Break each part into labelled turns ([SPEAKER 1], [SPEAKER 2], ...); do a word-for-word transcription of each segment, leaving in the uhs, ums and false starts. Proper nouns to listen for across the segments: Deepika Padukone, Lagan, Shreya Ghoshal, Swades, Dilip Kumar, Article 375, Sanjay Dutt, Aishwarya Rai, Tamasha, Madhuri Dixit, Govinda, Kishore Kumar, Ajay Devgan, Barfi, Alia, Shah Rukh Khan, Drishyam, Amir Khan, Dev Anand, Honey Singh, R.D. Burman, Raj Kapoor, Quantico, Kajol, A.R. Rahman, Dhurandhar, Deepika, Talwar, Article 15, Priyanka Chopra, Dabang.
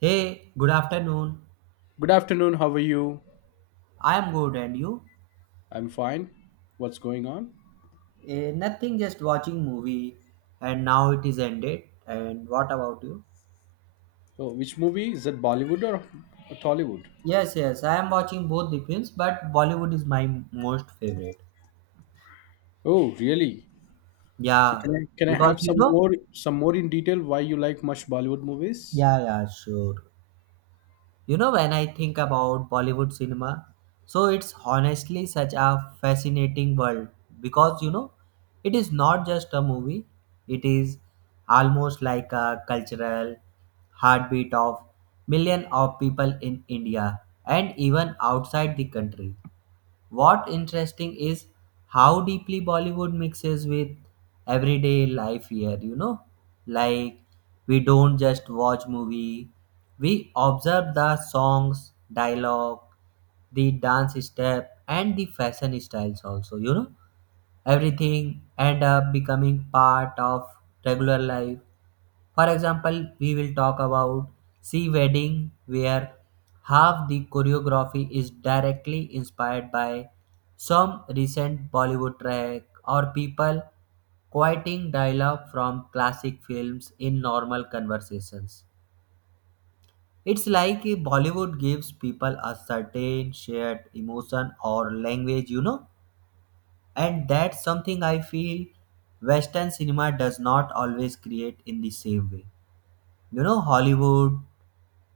[SPEAKER 1] Hey, good afternoon.
[SPEAKER 2] Good afternoon. How are you?
[SPEAKER 1] I am good, and you?
[SPEAKER 2] I'm fine. What's going on?
[SPEAKER 1] Eh, nothing, just watching movie, and now it is ended. And what about you?
[SPEAKER 2] Oh, which movie is that? Bollywood or or Tollywood?
[SPEAKER 1] Yes, yes, I am watching both the films, but Bollywood is my most favorite.
[SPEAKER 2] Oh, really? So
[SPEAKER 1] Yeah,
[SPEAKER 2] can I can I
[SPEAKER 1] because
[SPEAKER 2] have
[SPEAKER 1] you
[SPEAKER 2] some
[SPEAKER 1] know.
[SPEAKER 2] more some more in detail why you like much Bollywood movies?
[SPEAKER 1] Yeah, yeah, sure. You know, when I think about Bollywood cinema, so it's honestly such a fascinating world because you know, it is not just a movie, it is almost like a cultural heartbeat of millions of people in India and even outside the country. What interesting is how deeply Bollywood mixes with everyday life here, you know? Like we don't just watch movie, we observe the songs, dialogue, the dance step and the fashion styles also, you know? Everything end up becoming part of regular life. For example, we will talk about sea wedding where half the choreography is directly inspired by some recent Bollywood track or people quoting dialogue from classic films in normal conversations. It's like if Bollywood gives people a certain shared emotion or language you know And that's something I feel Western cinema does not always create in the same way. You know hollywood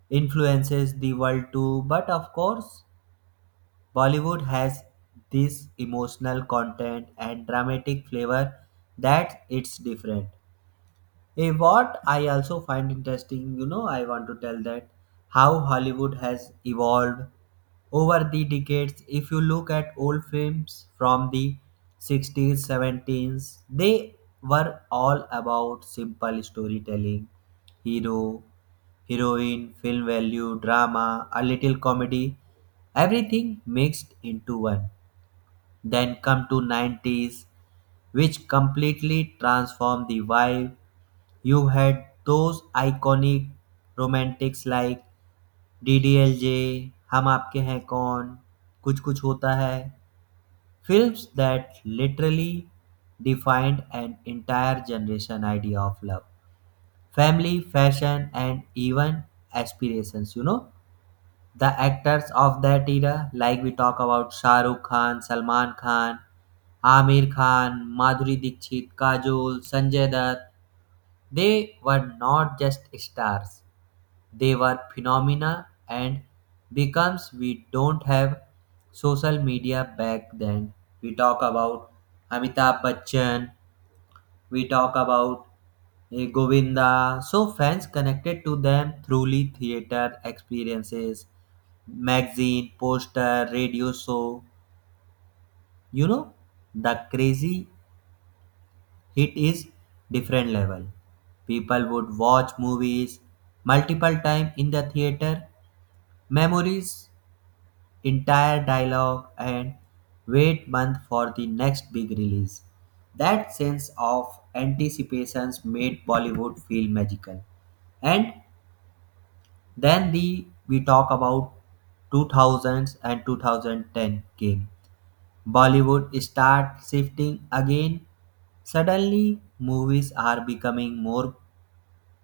[SPEAKER 1] influences the world too, but of course Bollywood has this emotional content and dramatic flavor that it's different. Eh, what I also find interesting, you know, I want to tell that how Hollywood has evolved over the decades. If you look at old films from the sixties, seventies, they were all about simple storytelling, hero, heroine, film value, drama, a little comedy, everything mixed into one. Then come to nineties which completely transformed the vibe. You had those iconic romantics like DDLJ, Hum Aapke Hain Kaun, Kuch Kuch Hota Hai, films that literally defined an entire generation idea of love, family, fashion, and even aspirations. You know, the actors of that era, like we talk about Shah Rukh Khan, Salman Khan, Amir Khan, Madhuri Dixit, Kajol, Sanjay Dutt, they were not just stars. They were phenomena and becomes we don't have social media back then. We talk about Amitabh Bachchan, we talk about eh, Govinda, so fans connected to them throughly theater experiences, magazine, poster, radio show. You know, the crazy hit is different level. People would watch movies multiple time in the theater. Memories entire dialogue and wait month for the next big release. That sense of anticipations made Bollywood feel magical. And then the we talk about two thousands and two thousand ten game. Bollywood start shifting again. Suddenly movies are becoming more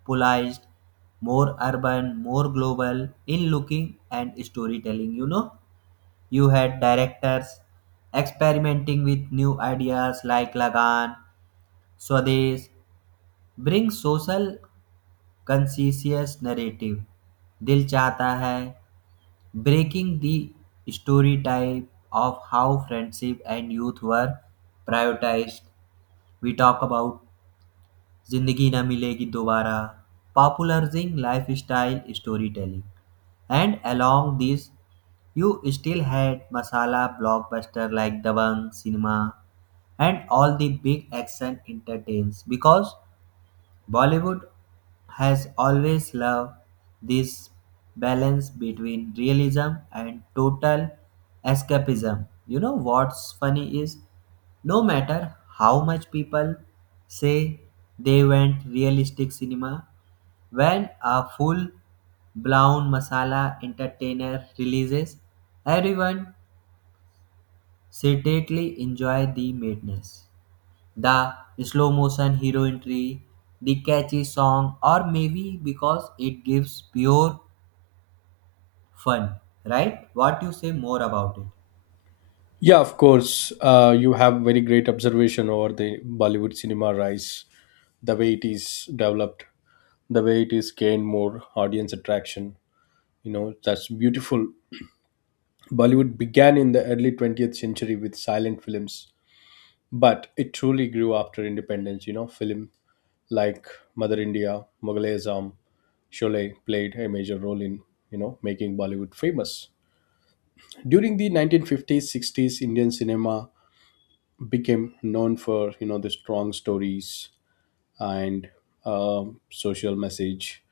[SPEAKER 1] polarized, more urban, more global in looking and storytelling, you know. You had directors experimenting with new ideas like Lagan, Swades, bring social conscious narrative. Dil चाहता hai breaking the stereotype of how friendship and youth were prioritized. We talk about जिंदगी ना मिलेगी दोबारा popularizing lifestyle storytelling, and along this you still had masala blockbuster like Dabang cinema and all the big action entertains because Bollywood has always loved this balance between realism and total escapism. You know what's funny is no matter how much people say they went realistic cinema, when a full blown masala entertainer releases, everyone secretly enjoy the madness, the slow motion hero entry, the catchy song, or maybe because it gives pure fun, right? What you say more about it?
[SPEAKER 2] Yeah, of course. Uh, you have very great observation over the Bollywood cinema rise, the way it is developed, the way it is gained more audience attraction. You know, that's beautiful. Bollywood began in the early twentieth century with silent films, but it truly grew after independence. You know film like Mother India, mughal e azam sholay played a major role in you know making Bollywood famous. During the nineteen fifties sixties, Indian cinema became known for you know the strong stories and um social message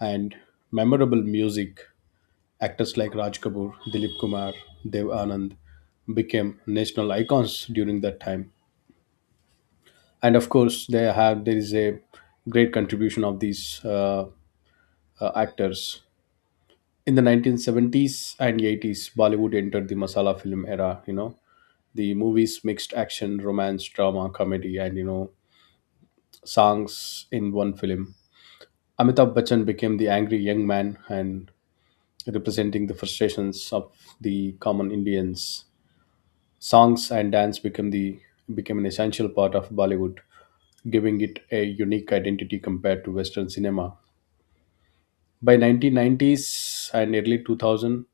[SPEAKER 2] and memorable music. Actors like Raj Kapoor, Dilip Kumar, Dev Anand became national icons during that time, and of course they have there is a great contribution of these uh, uh, actors. In the nineteen seventies and eighties, Bollywood entered the masala film era. You know the movies mixed action, romance, drama, comedy, and you know songs in one film. Amitabh Bachchan became the angry young man and representing the frustrations of the common Indians. Songs and dance became the became an essential part of Bollywood, giving it a unique identity compared to Western cinema. By nineteen nineties and early two thousand,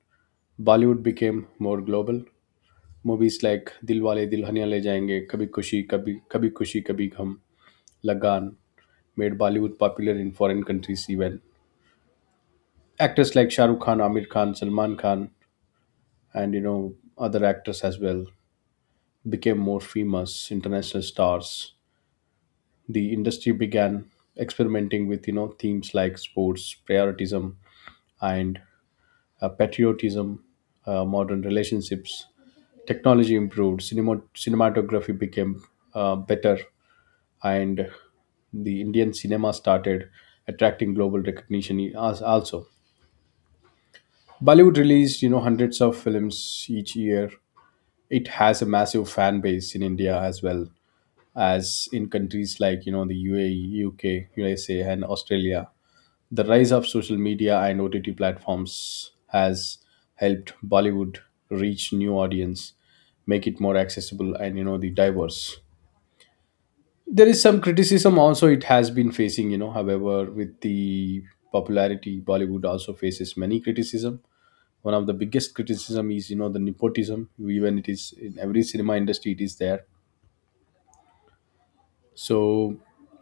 [SPEAKER 2] Bollywood became more global. Movies like Dilwale Dulhania Le Jayenge, Kabhi Kushi Kabhi Kabhi Kushi Kabhi Gham, Lagan made Bollywood popular in foreign countries even. Actors like Shah Rukh Khan, Amir Khan, Salman Khan and you know other actors as well became more famous international stars. The industry began experimenting with you know themes like sports, patriotism, and uh, patriotism, uh, modern relationships. Technology improved, cinema, cinematography became uh, better, and the Indian cinema started attracting global recognition e- as- also. Bollywood released, you know, hundreds of films each year. It has a massive fan base in India as well as in countries like, you know, the U A E, U K, U S A, and Australia. The rise of social media and O T T platforms has helped Bollywood reach new audience, make it more accessible and you know the diverse. There is some criticism also it has been facing, you know. However, with the popularity, Bollywood also faces many criticism. One of the biggest criticism is you know the nepotism, even it is in every cinema industry, it is there. So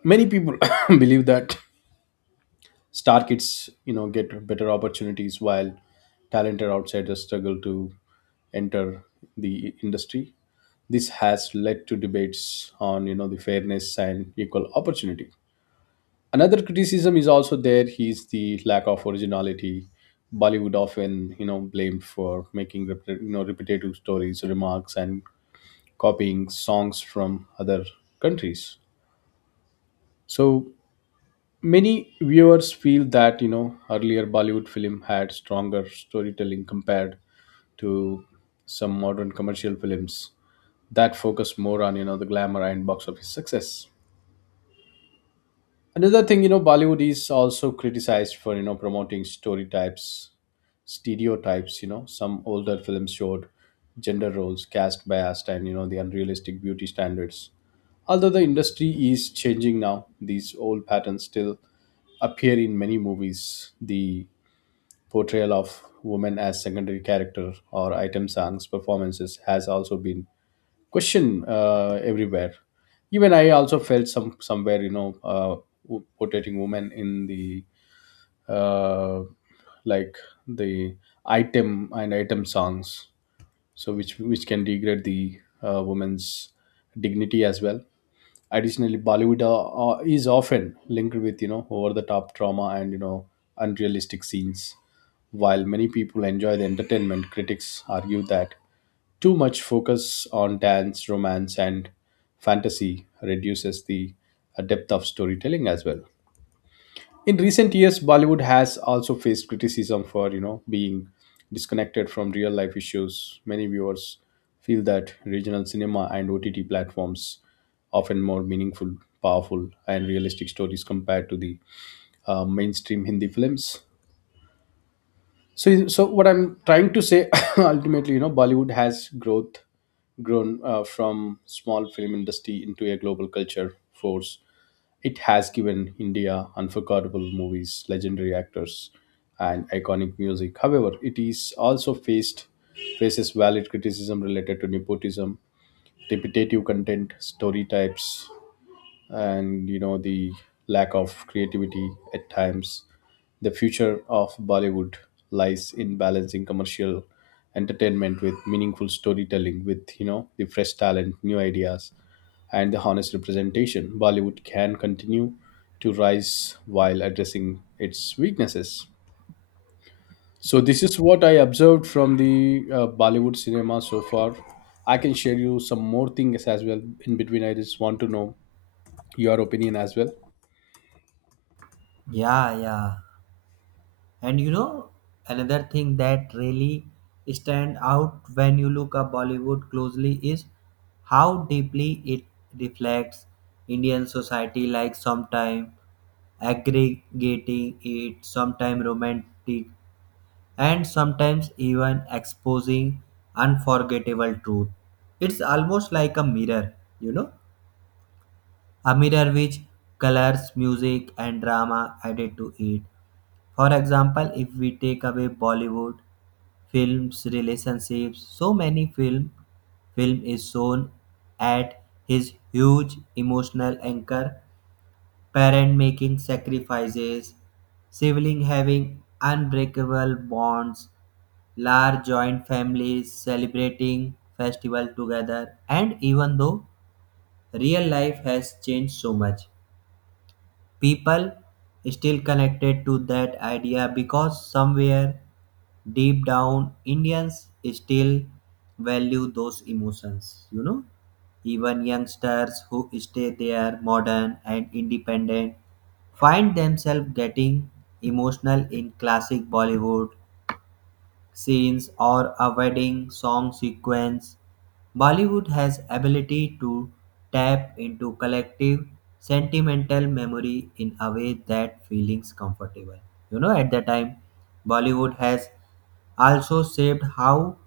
[SPEAKER 2] many people believe that star kids you know get better opportunities while talented outsiders struggle to enter the industry. This has led to debates on you know the fairness and equal opportunity. Another criticism is also there is the lack of originality. Bollywood often you know blamed for making rep- you know repetitive stories, remarks, and copying songs from other countries. So many viewers feel that you know earlier Bollywood film had stronger storytelling compared to some modern commercial films that focus more on you know the glamour and box office success. Another thing, you know Bollywood is also criticized for you know promoting story types, stereotypes. You know, some older films showed gender roles, caste bias, and you know the unrealistic beauty standards. Although the industry is changing now, these old patterns still appear in many movies. The portrayal of women as secondary character or item songs performances has also been questioned uh, everywhere. Even I also felt some somewhere, you know, uh, wo- portraying women in the uh, like the item and item songs, so which which can degrade the uh, woman's dignity as well. Additionally, Bollywood uh, uh, is often linked with you know over the top trauma and you know unrealistic scenes. While many people enjoy the entertainment, critics argue that too much focus on dance, romance, and fantasy reduces the uh, depth of storytelling as well. In recent years, Bollywood has also faced criticism for you know being disconnected from real life issues. Many viewers feel that regional cinema and OTT platforms often more meaningful, powerful, and realistic stories compared to the uh, mainstream Hindi films. So so what I'm trying to say, ultimately, you know, Bollywood has growth grown uh, from small film industry into a global culture force. It has given India unforgettable movies, legendary actors, and iconic music. However, it is also faced faces valid criticism related to nepotism, repetitive content, story types, and you know the lack of creativity at times. The future of Bollywood lies in balancing commercial entertainment with meaningful storytelling. With you know the fresh talent, new ideas, and the honest representation, Bollywood can continue to rise while addressing its weaknesses. So, this is what I observed from the uh, Bollywood cinema so far. I can share you some more things as well. In between, I just want to know your opinion as well.
[SPEAKER 1] Yeah, yeah. And you know, another thing that really stand out when you look at Bollywood closely is how deeply it reflects Indian society, like sometime aggregating it, sometime romantic and sometimes even exposing unforgettable truth. It's almost like a mirror, you know, a mirror which colors music and drama added to it. For example, if we take away Bollywood films, relationships, so many film film is shown at his huge emotional anchor, parent making sacrifices, sibling having unbreakable bonds, large joint families celebrating festival together, and even though real life has changed so much people still connected to that idea because somewhere deep down Indians still value those emotions you know Even youngsters who stay there modern and independent find themselves getting emotional in classic Bollywood scenes or a wedding song sequence. Bollywood has ability to tap into collective sentimental memory in a way that feelings comfortable. You know, at the time, Bollywood has also shaped how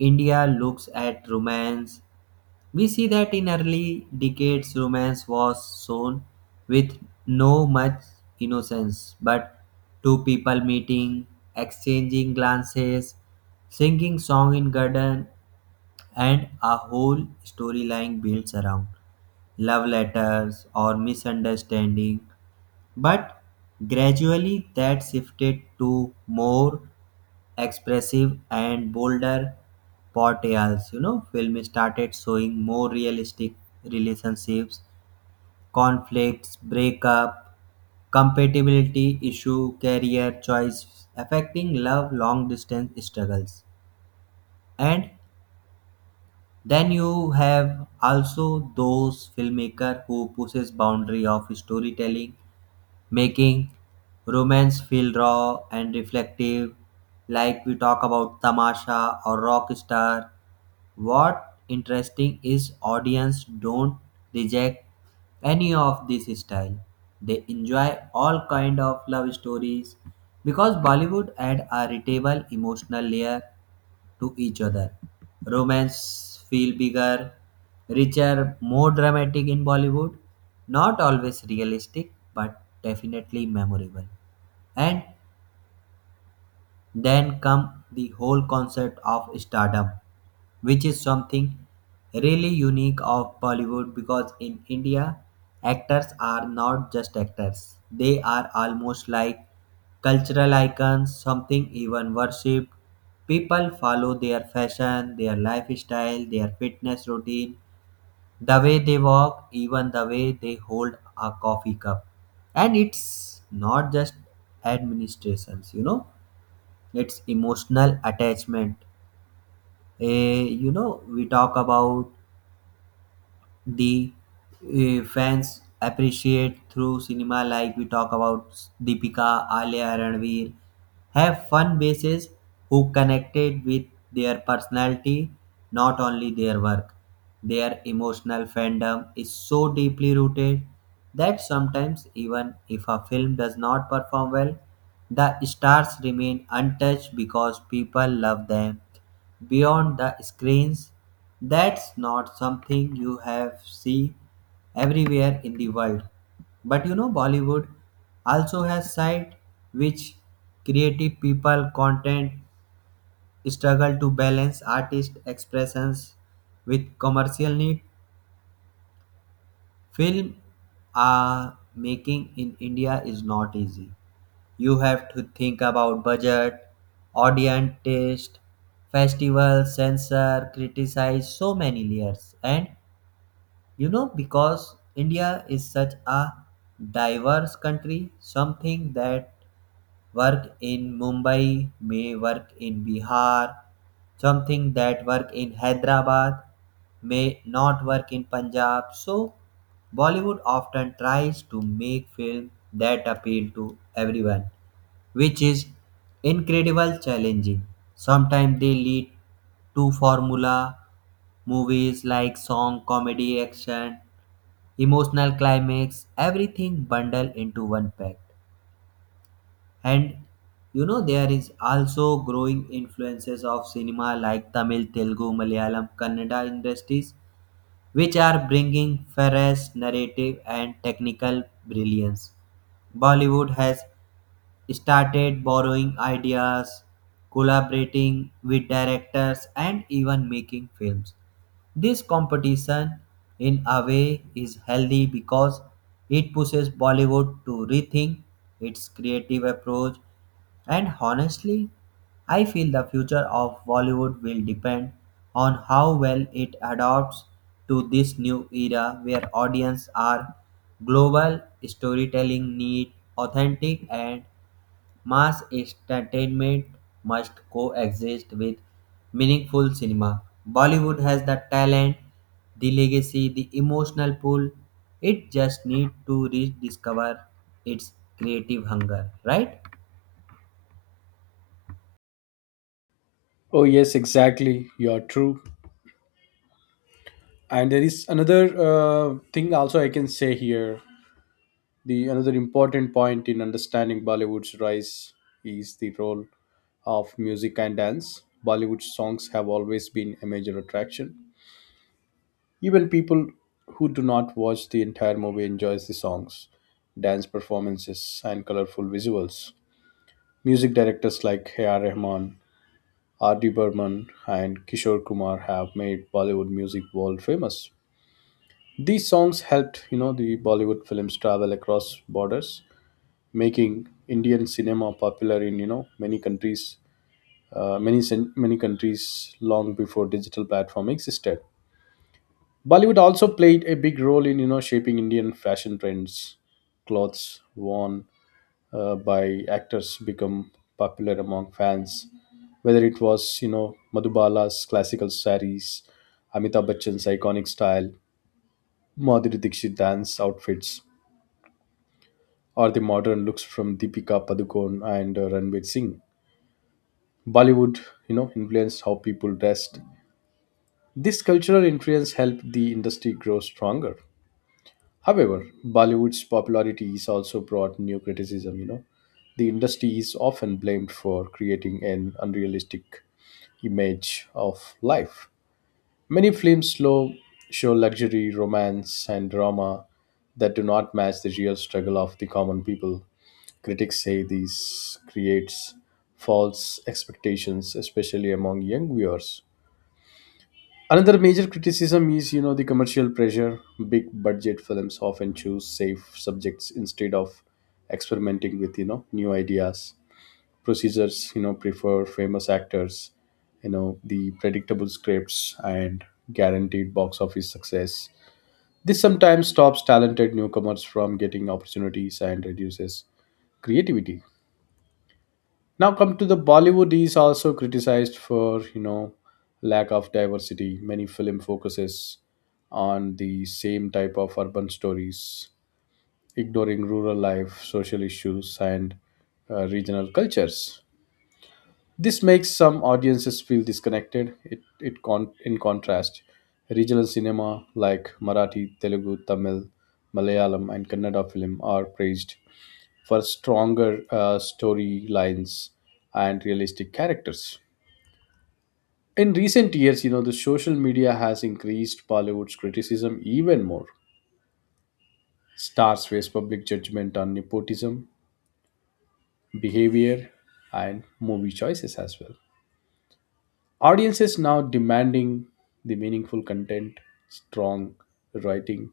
[SPEAKER 1] India looks at romance. We see that in early decades, romance was shown with no much innocence, but two people meeting, exchanging glances, singing song in garden, and a whole storyline builds around love letters or misunderstanding. But gradually, that shifted to more expressive and bolder portrayals. You know, film started showing more realistic relationships, conflicts, breakup, compatibility issue, career choice, affecting love, long distance struggles. And then you have also those filmmaker who pushes boundary of storytelling, making romance feel raw and reflective, like we talk about Tamasha or Rockstar. What interesting is audience don't reject any of this style. They enjoy all kind of love stories because Bollywood add a relatable emotional layer to each other. Romance feel bigger, richer, more dramatic in Bollywood. Not always realistic, but definitely memorable. And then come the whole concept of stardom which is something really unique of Bollywood because in India, actors are not just actors, they are almost like cultural icons, something even worshipped. People follow their fashion, their lifestyle, their fitness routine, the way they walk, even the way they hold a coffee cup. And it's not just administrations, you know, it's emotional attachment. Eh, you know, we talk about the uh, fans appreciate through cinema, like we talk about Deepika, Alia, Ranveer, have fun bases who connected with their personality not only their work. Their emotional fandom is so deeply rooted that sometimes even if a film does not perform well the stars remain untouched because people love them beyond the screens. That's not something you have see everywhere in the world. But you know Bollywood also has side which creative people content struggle to balance artist expressions with commercial need. Film uh, making in India is not easy. You have to think about budget, audience taste, festivals, censor, criticize so many layers, and You know, because India is such a diverse country, something that work in Mumbai may work in Bihar, something that work in Hyderabad may not work in Punjab. So Bollywood often tries to make film that appeal to everyone, which is incredible challenging. Sometimes they lead to formula movies like song, comedy, action, emotional climax, everything bundled into one pack. And you know, there is also growing influences of cinema like Tamil, Telugu, Malayalam, Kannada industries, which are bringing fresh narrative and technical brilliance. Bollywood has started borrowing ideas, collaborating with directors, and even making films. This competition, in a way, is healthy because it pushes Bollywood to rethink its creative approach, and honestly, I feel the future of Bollywood will depend on how well it adapts to this new era where audiences are global, storytelling need authentic and mass entertainment must coexist with meaningful cinema. Bollywood has the talent, the legacy, the emotional pull. It just needs to rediscover its creative hunger, right?
[SPEAKER 2] Oh, yes, exactly. You are true. And there is another uh, thing also I can say here. The another important point in understanding Bollywood's rise is the role of music and dance. Bollywood songs have always been a major attraction. Even people who do not watch the entire movie enjoys the songs, dance performances, and colorful visuals. Music directors like A R. Rahman, R D. Burman, and Kishore Kumar have made Bollywood music world famous. These songs helped, you know, the Bollywood films travel across borders, making Indian cinema popular in you know many countries, uh, many cen- many countries long before digital platform existed. Bollywood also played a big role in you know shaping Indian fashion trends. Clothes worn uh, by actors become popular among fans, whether it was you know Madhubala's classical saris, Amitabh Bachchan's iconic style, Madhuri Dixit dance outfits, or the modern looks from Deepika Padukone and uh, Ranveer Singh. Bollywood, you know, influenced how people dressed. This cultural influence helped the industry grow stronger. However, Bollywood's popularity is also brought new criticism, you know. The industry is often blamed for creating an unrealistic image of life. Many films slow show luxury, romance, and drama that do not match the real struggle of the common people. Critics say this creates false expectations, especially among young viewers. Another major criticism is, you know, the commercial pressure. Big budget films often choose safe subjects instead of experimenting with, you know, new ideas. Procedures you know prefer famous actors, you know the predictable scripts and guaranteed box office success. This sometimes stops talented newcomers from getting opportunities and reduces creativity. Now come to the Bollywood is also criticized for you know lack of diversity. Many film focuses on the same type of urban stories, ignoring rural life, social issues, and uh, regional cultures. This makes some audiences feel disconnected. It, it con- in contrast, regional cinema like Marathi, Telugu, Tamil, Malayalam, and Kannada film are praised for stronger uh, storylines and realistic characters. In recent years, you know, the social media has increased Bollywood's criticism even more. Stars face public judgment on nepotism, behavior, and movie choices as well. Audiences now demanding the meaningful content, strong writing,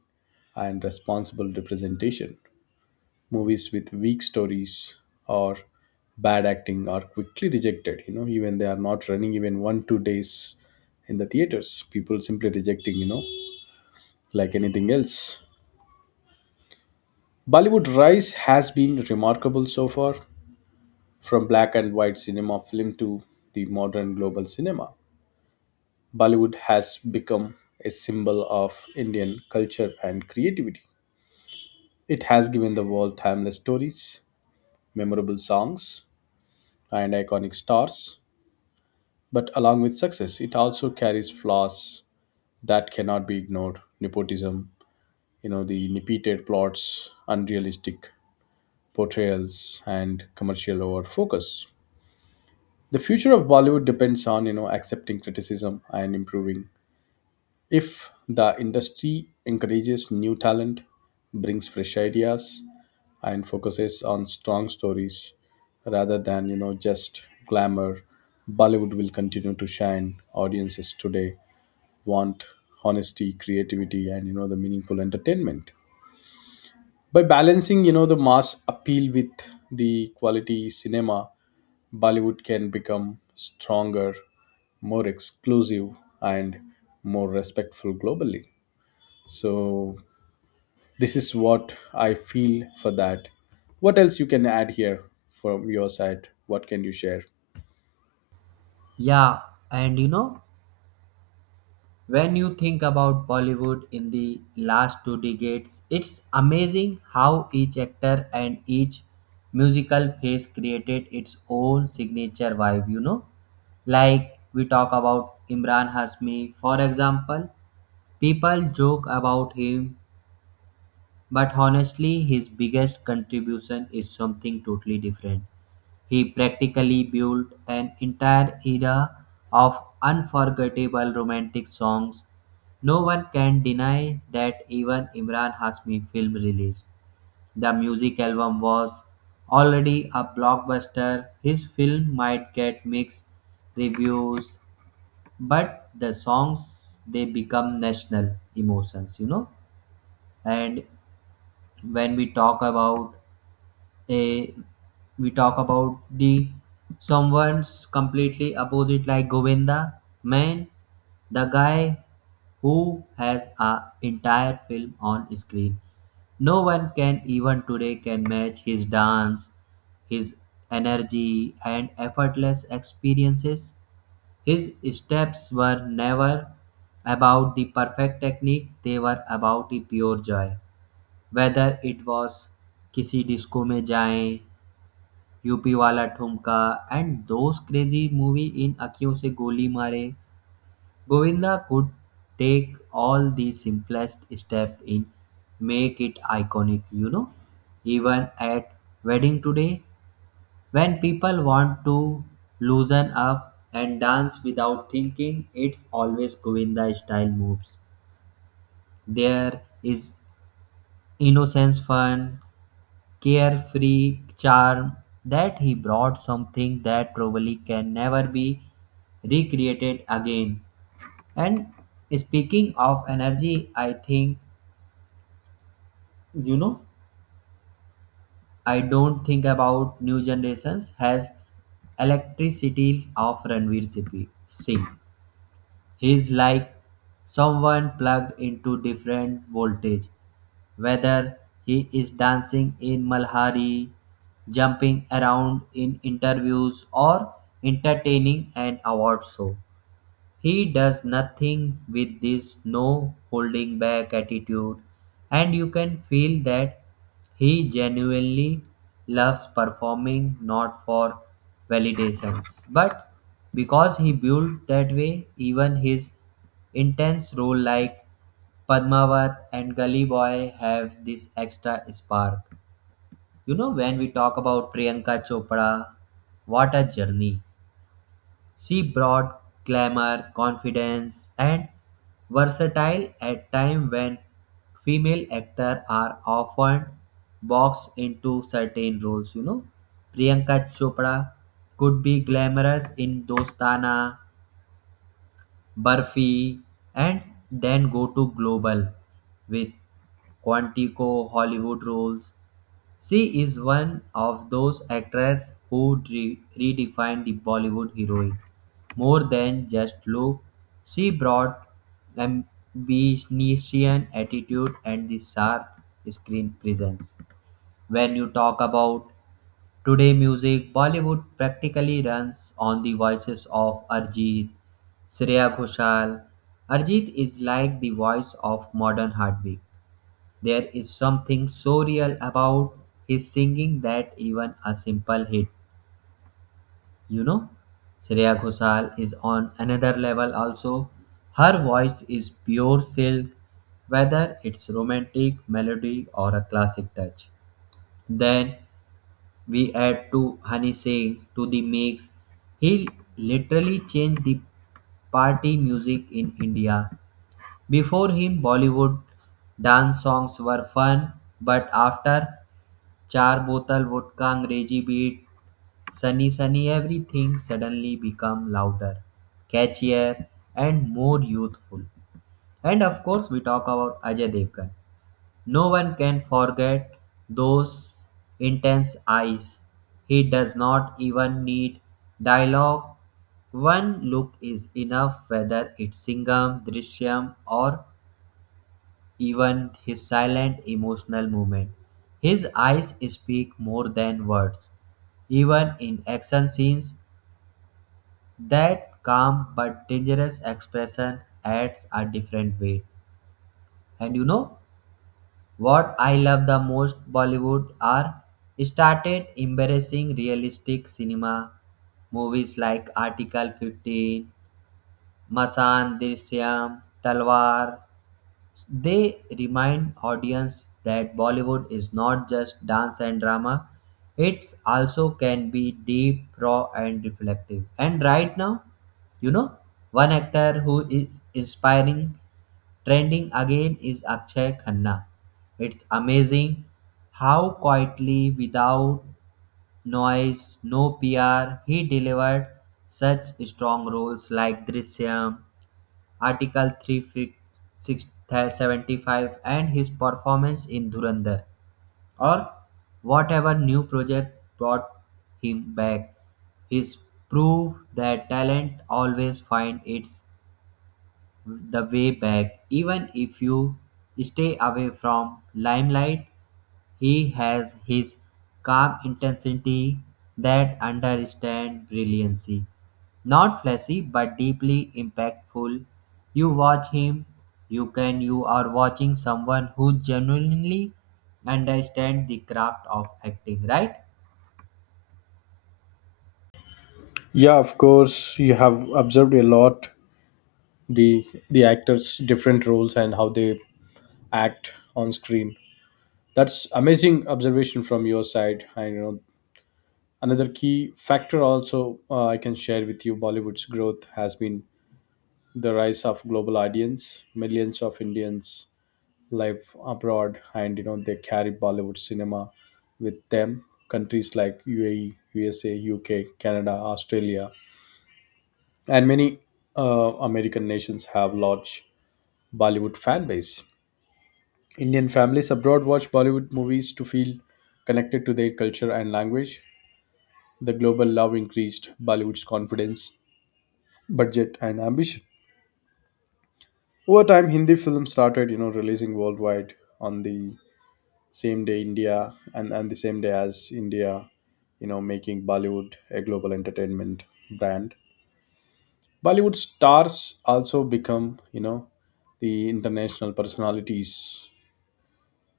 [SPEAKER 2] and responsible representation. Movies with weak stories or bad acting are quickly rejected. You know, even they are not running even one two days in the theaters. People simply rejecting. You know, like anything else. Bollywood rise has been remarkable so far, from black and white cinema film to the modern global cinema. Bollywood has become a symbol of Indian culture and creativity. It has given the world timeless stories, memorable songs, and iconic stars. But along with success, it also carries flaws that cannot be ignored. Nepotism, you know, the repeated plots, unrealistic portrayals, and commercial over focus. The future of Bollywood depends on, you know, accepting criticism and improving. If the industry encourages new talent, brings fresh ideas, and focuses on strong stories rather than you know just glamour, Bollywood will continue to shine. Audiences today want honesty, creativity, and you know the meaningful entertainment. By balancing you know the mass appeal with the quality cinema, Bollywood can become stronger, more exclusive, and more respectful globally. So this is what I feel for that. What else you can add here from your side? What can you share?
[SPEAKER 1] Yeah, and you know, when you think about Bollywood in the last two decades, it's amazing how each actor and each musical phase created its own signature vibe, you know? Like we talk about Imran Hasmi, for example, people joke about him but honestly, his biggest contribution is something totally different. He practically built an entire era of unforgettable romantic songs. No one can deny that even Imran Hasmi film release. The music album was already a blockbuster. His film might get mixed reviews, but the songs they become national emotions, you know. And when we talk about a we talk about the someone's completely opposite like Govinda man, the guy who has a entire film on screen. No one can even today can match his dance, his energy and effortless experiences. His steps were never about the perfect technique, they were about the pure joy, whether it was किसी disco में जाएं, UP वाला ठुमका, and those crazy movie in Akhiyon Se गोली मारे, Govinda could take all the simplest step in make it iconic you know Even at wedding today when people want to loosen up and dance without thinking it's always Govinda style moves. There is innocence fun carefree charm that he brought, something that probably can never be recreated again. And speaking of energy, I think, you know i don't think about new generations has electricity of Ranveer Sipi- singh He's like someone plugged into different voltage, whether he is dancing in Malhari, jumping around in interviews, or entertaining an award show. He does nothing with this no holding back attitude, and you can feel that he genuinely loves performing not for validations, but because he built that way. Even his intense role like Padmavat and Gully Boy have this extra spark. You know, when we talk about Priyanka Chopra, what a journey. She brought glamour, confidence, and versatile at time when female actors are often boxed into certain roles. You know, Priyanka Chopra could be glamorous in Dostana, Barfi, and then go to global with Quantico Hollywood roles. She is one of those actresses who re- redefined the Bollywood heroine. More than just look, she brought ambition, attitude, and the sharp screen presence. When you talk about today music, Bollywood practically runs on the voices of Arjit, Shreya Ghoshal. Arjit is like the voice of modern heartbeat. There is something so real about his singing that even a simple hit, you know, Shreya Ghoshal is on another level also. Her voice is pure silk, whether it's romantic melody or a classic touch. Then we add to Honey Singh to the mix. He literally changed the party music in India. Before him, Bollywood dance songs were fun, but after Char bottle vodka Angrezi beat, sunny sunny everything suddenly become louder, catchier and more youthful. And of course we talk about Ajay Devgan. No one can forget those intense eyes. He does not even need dialogue. One look is enough whether it's Singham, Drishyam or even his silent emotional movement. His eyes speak more than words. Even in action scenes, that calm but dangerous expression adds a different weight. And you know what I love the most, Bollywood are started embarrassing realistic cinema movies like Article fifteen, Masan Drishyam, Talwar. They remind audience that Bollywood is not just dance and drama. It's also can be deep, raw and reflective. And right now, you know, one actor who is inspiring trending again is Akshay Khanna. It's amazing how quietly, without noise, no P R, he delivered such strong roles like Drishyam, Article three hundred seventy-five and his performance in Dhurandhar or whatever new project brought him back. His proof that talent always finds its the way back. Even if you stay away from limelight, he has his calm intensity that understand brilliancy. Not flashy but deeply impactful. You watch him, you can you are watching someone who genuinely understand the craft of acting, right?
[SPEAKER 2] Yeah, of course, you have observed a lot, the the actors' different roles and how they act on screen. That's amazing observation from your side. I know another key factor also uh, I can share with you. Bollywood's growth has been the rise of global audience. Millions of Indians life abroad, and you know, they carry Bollywood cinema with them. Countries like UAE, USA, UK, Canada, Australia, and many uh, American nations have large Bollywood fan base. Indian families abroad watch Bollywood movies to feel connected to their culture and language. The global love increased Bollywood's confidence, budget, and ambition. Over time, Hindi films started you know releasing worldwide on the same day India and, and the same day as India, you know, making Bollywood a global entertainment brand. Bollywood stars also become, you know, the international personalities.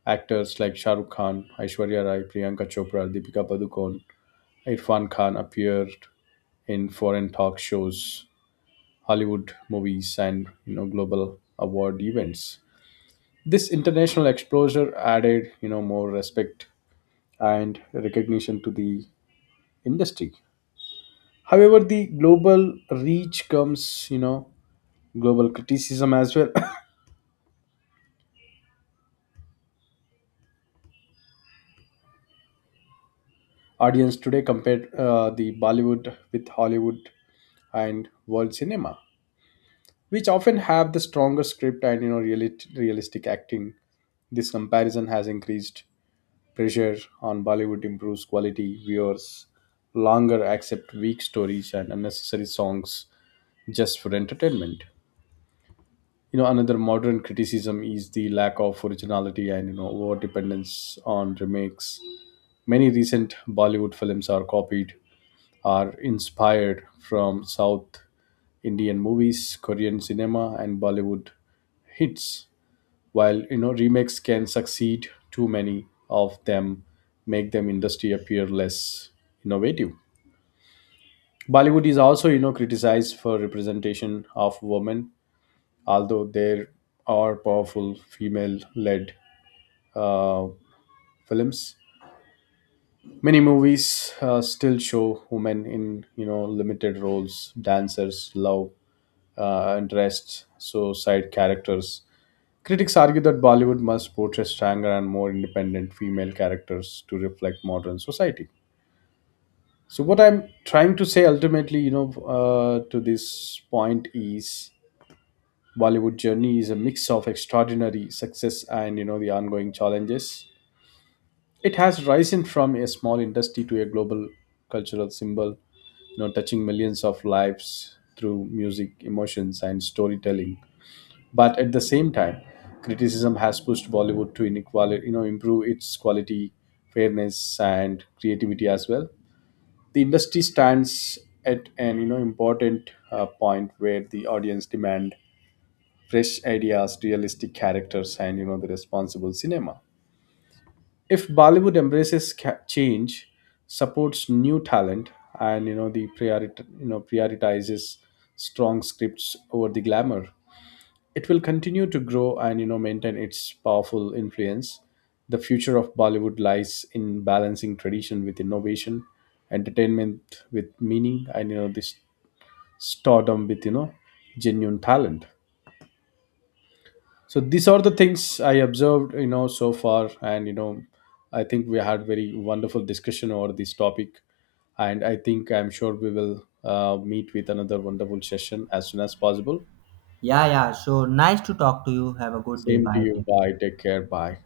[SPEAKER 2] Actors like Shah Rukh Khan, Aishwarya Rai, Priyanka Chopra, Deepika Padukone, Irfan Khan appeared in foreign talk shows, Hollywood movies, and you know global award events. This international exposure added you know more respect and recognition to the industry. However, the global reach comes, you know, global criticism as well. Audience today compare uh, the Bollywood with Hollywood and world cinema, which often have the stronger script and you know realit- realistic acting. This comparison has increased pressure on Bollywood, improves quality viewers, longer accept weak stories and unnecessary songs just for entertainment. You know, another modern criticism is the lack of originality and you know over dependence on remakes. Many recent Bollywood films are copied are inspired from South Indian movies, Korean cinema, and Bollywood hits. While you know remakes can succeed, too many of them make them industry appear less innovative. Bollywood is also you know criticized for representation of women. Although there are powerful female led uh, films. Many movies uh, still show women in you know limited roles, dancers, love uh, interests, so side characters. Critics argue that Bollywood must portray stronger and more independent female characters to reflect modern society. So what I'm trying to say ultimately, you know, uh, to this point is Bollywood journey is a mix of extraordinary success and you know the ongoing challenges. It has risen from a small industry to a global cultural symbol, you know, touching millions of lives through music, emotions, and storytelling. But at the same time, criticism has pushed Bollywood to inequality, you know, improve its quality, fairness, and creativity as well. The industry stands at an you know important uh, point where the audience demand fresh ideas, realistic characters, and you know the responsible cinema. If Bollywood embraces ca- change, supports new talent, and you know the priorit- you know prioritizes strong scripts over the glamour, it will continue to grow and you know maintain its powerful influence. The future of Bollywood lies in balancing tradition with innovation, entertainment with meaning, and you know this stardom with you know genuine talent. So these are the things I observed, you know, so far, and you know, I think we had very wonderful discussion over this topic, and I think I'm sure we will uh, meet with another wonderful session as soon as possible.
[SPEAKER 1] Yeah, yeah. So nice to talk to you. Have a good day.
[SPEAKER 2] Same to
[SPEAKER 1] Bye.
[SPEAKER 2] you.
[SPEAKER 1] Take care.
[SPEAKER 2] Bye. Take care. Bye.